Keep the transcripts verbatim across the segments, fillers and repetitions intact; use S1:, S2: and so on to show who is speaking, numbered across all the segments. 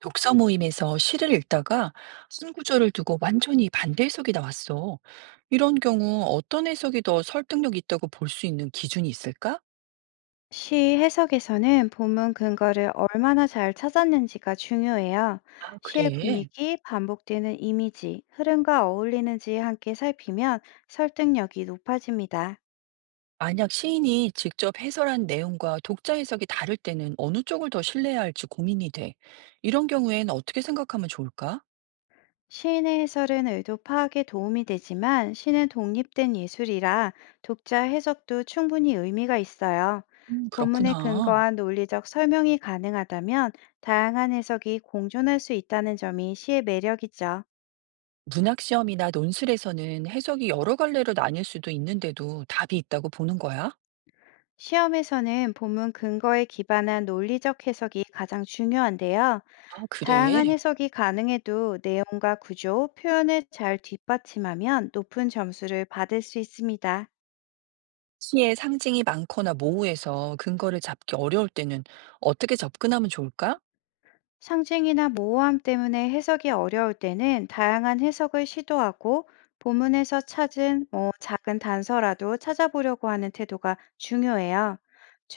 S1: 독서 모임에서 시를 읽다가 쓴 구절을 두고 완전히 반대 해석이 나왔어. 이런 경우 어떤 해석이 더 설득력 있다고 볼 수 있는 기준이 있을까?
S2: 시 해석에서는 본문 근거를 얼마나 잘 찾았는지가 중요해요.
S1: 아,
S2: 시의
S1: 그래.
S2: 분위기, 반복되는 이미지, 흐름과 어울리는지 함께 살피면 설득력이 높아집니다.
S1: 만약 시인이 직접 해설한 내용과 독자 해석이 다를 때는 어느 쪽을 더 신뢰해야 할지 고민이 돼. 이런 경우엔 어떻게 생각하면 좋을까?
S2: 시인의 해설은 의도 파악에 도움이 되지만 시는 독립된 예술이라 독자 해석도 충분히 의미가 있어요.
S1: 음,
S2: 본문에
S1: 그렇구나.
S2: 근거한 논리적 설명이 가능하다면 다양한 해석이 공존할 수 있다는 점이 시의 매력이죠.
S1: 문학 시험이나 논술에서는 해석이 여러 갈래로 나뉠 수도 있는데도 답이 있다고 보는 거야?
S2: 시험에서는 본문 근거에 기반한 논리적 해석이 가장 중요한데요.
S1: 아, 그래.
S2: 다양한 해석이 가능해도 내용과 구조, 표현을 잘 뒷받침하면 높은 점수를 받을 수 있습니다.
S1: 시의 상징이 많거나 모호해서 근거를 잡기 어려울 때는 어떻게 접근하면 좋을까?
S2: 상징이나 모호함 때문에 해석이 어려울 때는 다양한 해석을 시도하고 본문에서 찾은 뭐 작은 단서라도 찾아보려고 하는 태도가 중요해요.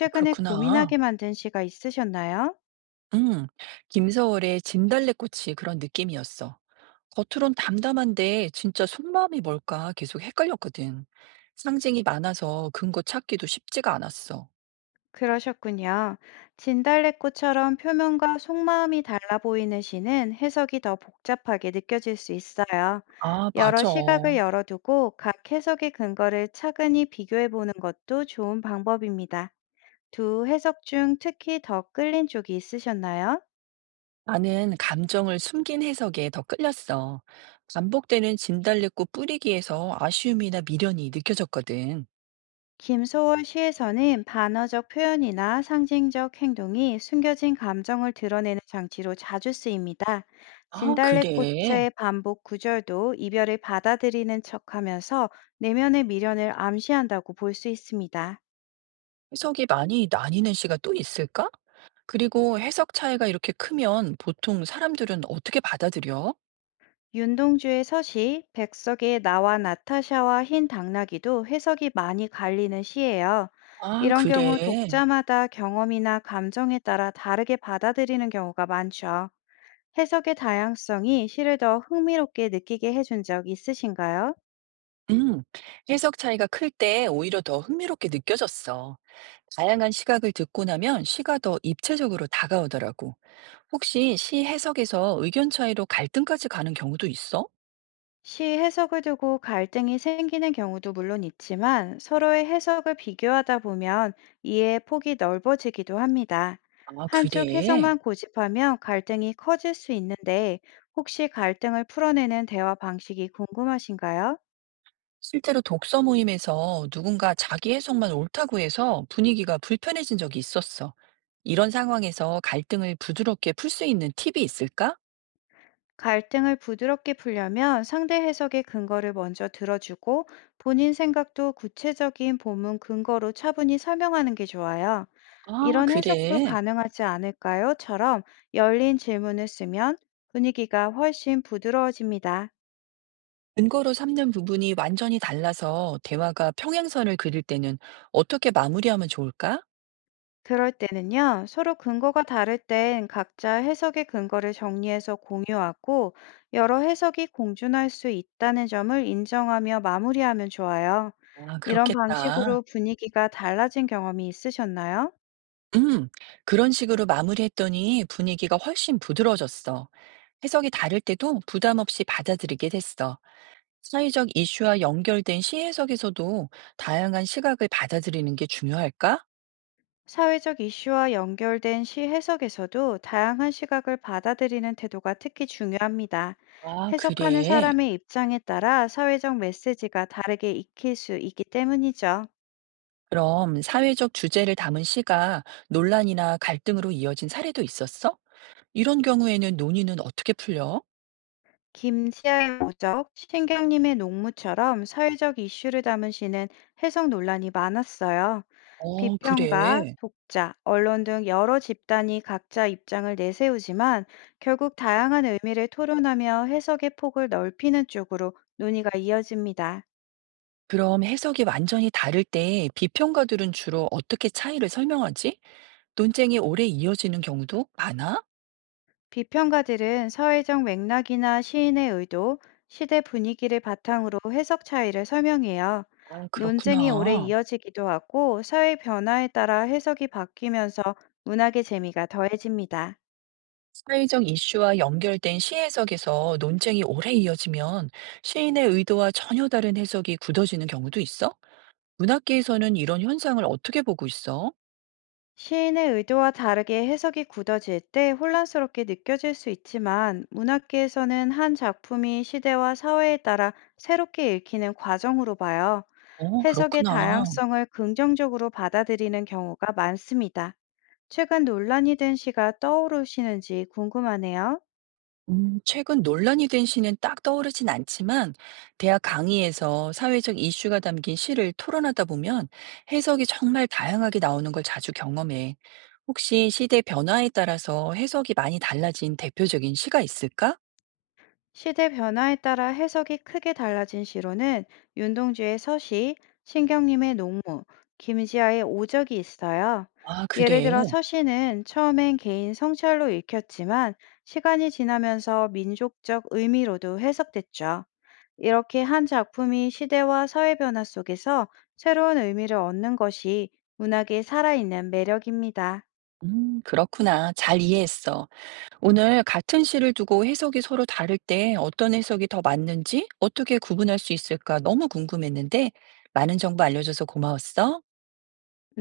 S1: 아, 그렇구나.
S2: 고민하게 만든 시가 있으셨나요?
S1: 음, 김서월의 진달래꽃이 그런 느낌이었어. 겉으론 담담한데 진짜 속마음이 뭘까 계속 헷갈렸거든. 상징이 많아서 근거 찾기도 쉽지가 않았어.
S2: 그러셨군요. 진달래꽃처럼 표면과 속마음이 달라 보이는 시는 해석이 더 복잡하게 느껴질 수 있어요.
S1: 아,
S2: 여러
S1: 맞아.
S2: 시각을 열어두고 각 해석의 근거를 차근히 비교해 보는 것도 좋은 방법입니다. 두 해석 중 특히 더 끌린 쪽이 있으셨나요?
S1: 나는 감정을 숨긴 해석에 더 끌렸어. 반복되는 진달래꽃 뿌리기에서 아쉬움이나 미련이 느껴졌거든.
S2: 김소월 시에서는 반어적 표현이나 상징적 행동이 숨겨진 감정을 드러내는 장치로 자주 쓰입니다.
S1: 아, 그래.
S2: 진달래꽃의 반복 구절도 이별을 받아들이는 척하면서 내면의 미련을 암시한다고 볼 수 있습니다.
S1: 해석이 많이 나뉘는 시가 또 있을까? 그리고 해석 차이가 이렇게 크면 보통 사람들은 어떻게 받아들여?
S2: 윤동주의 서시, 백석의 나와 나타샤와 흰 당나귀도 해석이 많이 갈리는 시예요.
S1: 아,
S2: 이런 경우
S1: 그래.
S2: 독자마다 경험이나 감정에 따라 다르게 받아들이는 경우가 많죠. 해석의 다양성이 시를 더 흥미롭게 느끼게 해준 적 있으신가요?
S1: 음, 해석 차이가 클 때 오히려 더 흥미롭게 느껴졌어. 다양한 시각을 듣고 나면 시가 더 입체적으로 다가오더라고. 혹시 시 해석에서 의견 차이로 갈등까지 가는 경우도 있어?
S2: 시 해석을 두고 갈등이 생기는 경우도 물론 있지만 서로의 해석을 비교하다 보면 이해의 폭이 넓어지기도 합니다.
S1: 아,
S2: 한쪽
S1: 그래.
S2: 해석만 고집하면 갈등이 커질 수 있는데 혹시 갈등을 풀어내는 대화 방식이 궁금하신가요?
S1: 실제로 독서 모임에서 누군가 자기 해석만 옳다고 해서 분위기가 불편해진 적이 있었어. 이런 상황에서 갈등을 부드럽게 풀 수 있는 팁이 있을까?
S2: 갈등을 부드럽게 풀려면 상대 해석의 근거를 먼저 들어주고 본인 생각도 구체적인 본문 근거로 차분히 설명하는 게 좋아요.
S1: 아,
S2: "이런 해석도
S1: 그래.
S2: 가능하지 않을까요?"처럼 열린 질문을 쓰면 분위기가 훨씬 부드러워집니다.
S1: 근거로 삼는 부분이 완전히 달라서 대화가 평행선을 그릴 때는 어떻게 마무리하면 좋을까?
S2: 그럴 때는요, 서로 근거가 다를 땐 각자 해석의 근거를 정리해서 공유하고 여러 해석이 공존할 수 있다는 점을 인정하며 마무리하면 좋아요.
S1: 아,
S2: 이런
S1: 그렇겠다.
S2: 방식으로 분위기가 달라진 경험이 있으셨나요?
S1: 음, 그런 식으로 마무리했더니 분위기가 훨씬 부드러워졌어. 해석이 다를 때도 부담 없이 받아들이게 됐어. 사회적 이슈와 연결된 시 해석에서도 다양한 시각을 받아들이는 게 중요할까?
S2: 사회적 이슈와 연결된 시 해석에서도 다양한 시각을 받아들이는 태도가 특히 중요합니다.
S1: 아,
S2: 해석하는
S1: 그래.
S2: 사람의 입장에 따라 사회적 메시지가 다르게 익힐 수 있기 때문이죠.
S1: 그럼 사회적 주제를 담은 시가 논란이나 갈등으로 이어진 사례도 있었어? 이런 경우에는 논의는 어떻게 풀려?
S2: 김시아의 오적, 신경님의 농무처럼 사회적 이슈를 담은 시는 해석 논란이 많았어요.
S1: 어,
S2: 비평가,
S1: 그래.
S2: 독자, 언론 등 여러 집단이 각자 입장을 내세우지만 결국 다양한 의미를 토론하며 해석의 폭을 넓히는 쪽으로 논의가 이어집니다.
S1: 그럼 해석이 완전히 다를 때 비평가들은 주로 어떻게 차이를 설명하지? 논쟁이 오래 이어지는 경우도 많아?
S2: 비평가들은 사회적 맥락이나 시인의 의도, 시대 분위기를 바탕으로 해석 차이를 설명해요.
S1: 아,
S2: 논쟁이 오래
S1: 그렇구나.
S2: 이어지기도 하고 사회 변화에 따라 해석이 바뀌면서 문학의 재미가 더해집니다.
S1: 사회적 이슈와 연결된 시 해석에서 논쟁이 오래 이어지면 시인의 의도와 전혀 다른 해석이 굳어지는 경우도 있어? 문학계에서는 이런 현상을 어떻게 보고 있어?
S2: 시인의 의도와 다르게 해석이 굳어질 때 혼란스럽게 느껴질 수 있지만 문학계에서는 한 작품이 시대와 사회에 따라 새롭게 읽히는 과정으로 봐요.
S1: 어,
S2: 해석의
S1: 그렇구나.
S2: 다양성을 긍정적으로 받아들이는 경우가 많습니다. 최근 논란이 된 시가 떠오르시는지 궁금하네요.
S1: 음, 최근 논란이 된 시는 딱 떠오르진 않지만, 대학 강의에서 사회적 이슈가 담긴 시를 토론하다 보면 해석이 정말 다양하게 나오는 걸 자주 경험해. 혹시 시대 변화에 따라서 해석이 많이 달라진 대표적인 시가 있을까?
S2: 시대 변화에 따라 해석이 크게 달라진 시로는 윤동주의 서시, 신경님의 농무, 김지아의 오적이 있어요.
S1: 아,
S2: 예를
S1: 그래.
S2: 들어 서시는 처음엔 개인 성찰로 읽혔지만 시간이 지나면서 민족적 의미로도 해석됐죠. 이렇게 한 작품이 시대와 사회 변화 속에서 새로운 의미를 얻는 것이 문학의 살아있는 매력입니다.
S1: 음, 그렇구나. 잘 이해했어. 오늘 같은 시를 두고 해석이 서로 다를 때 어떤 해석이 더 맞는지 어떻게 구분할 수 있을까 너무 궁금했는데 많은 정보 알려줘서 고마웠어.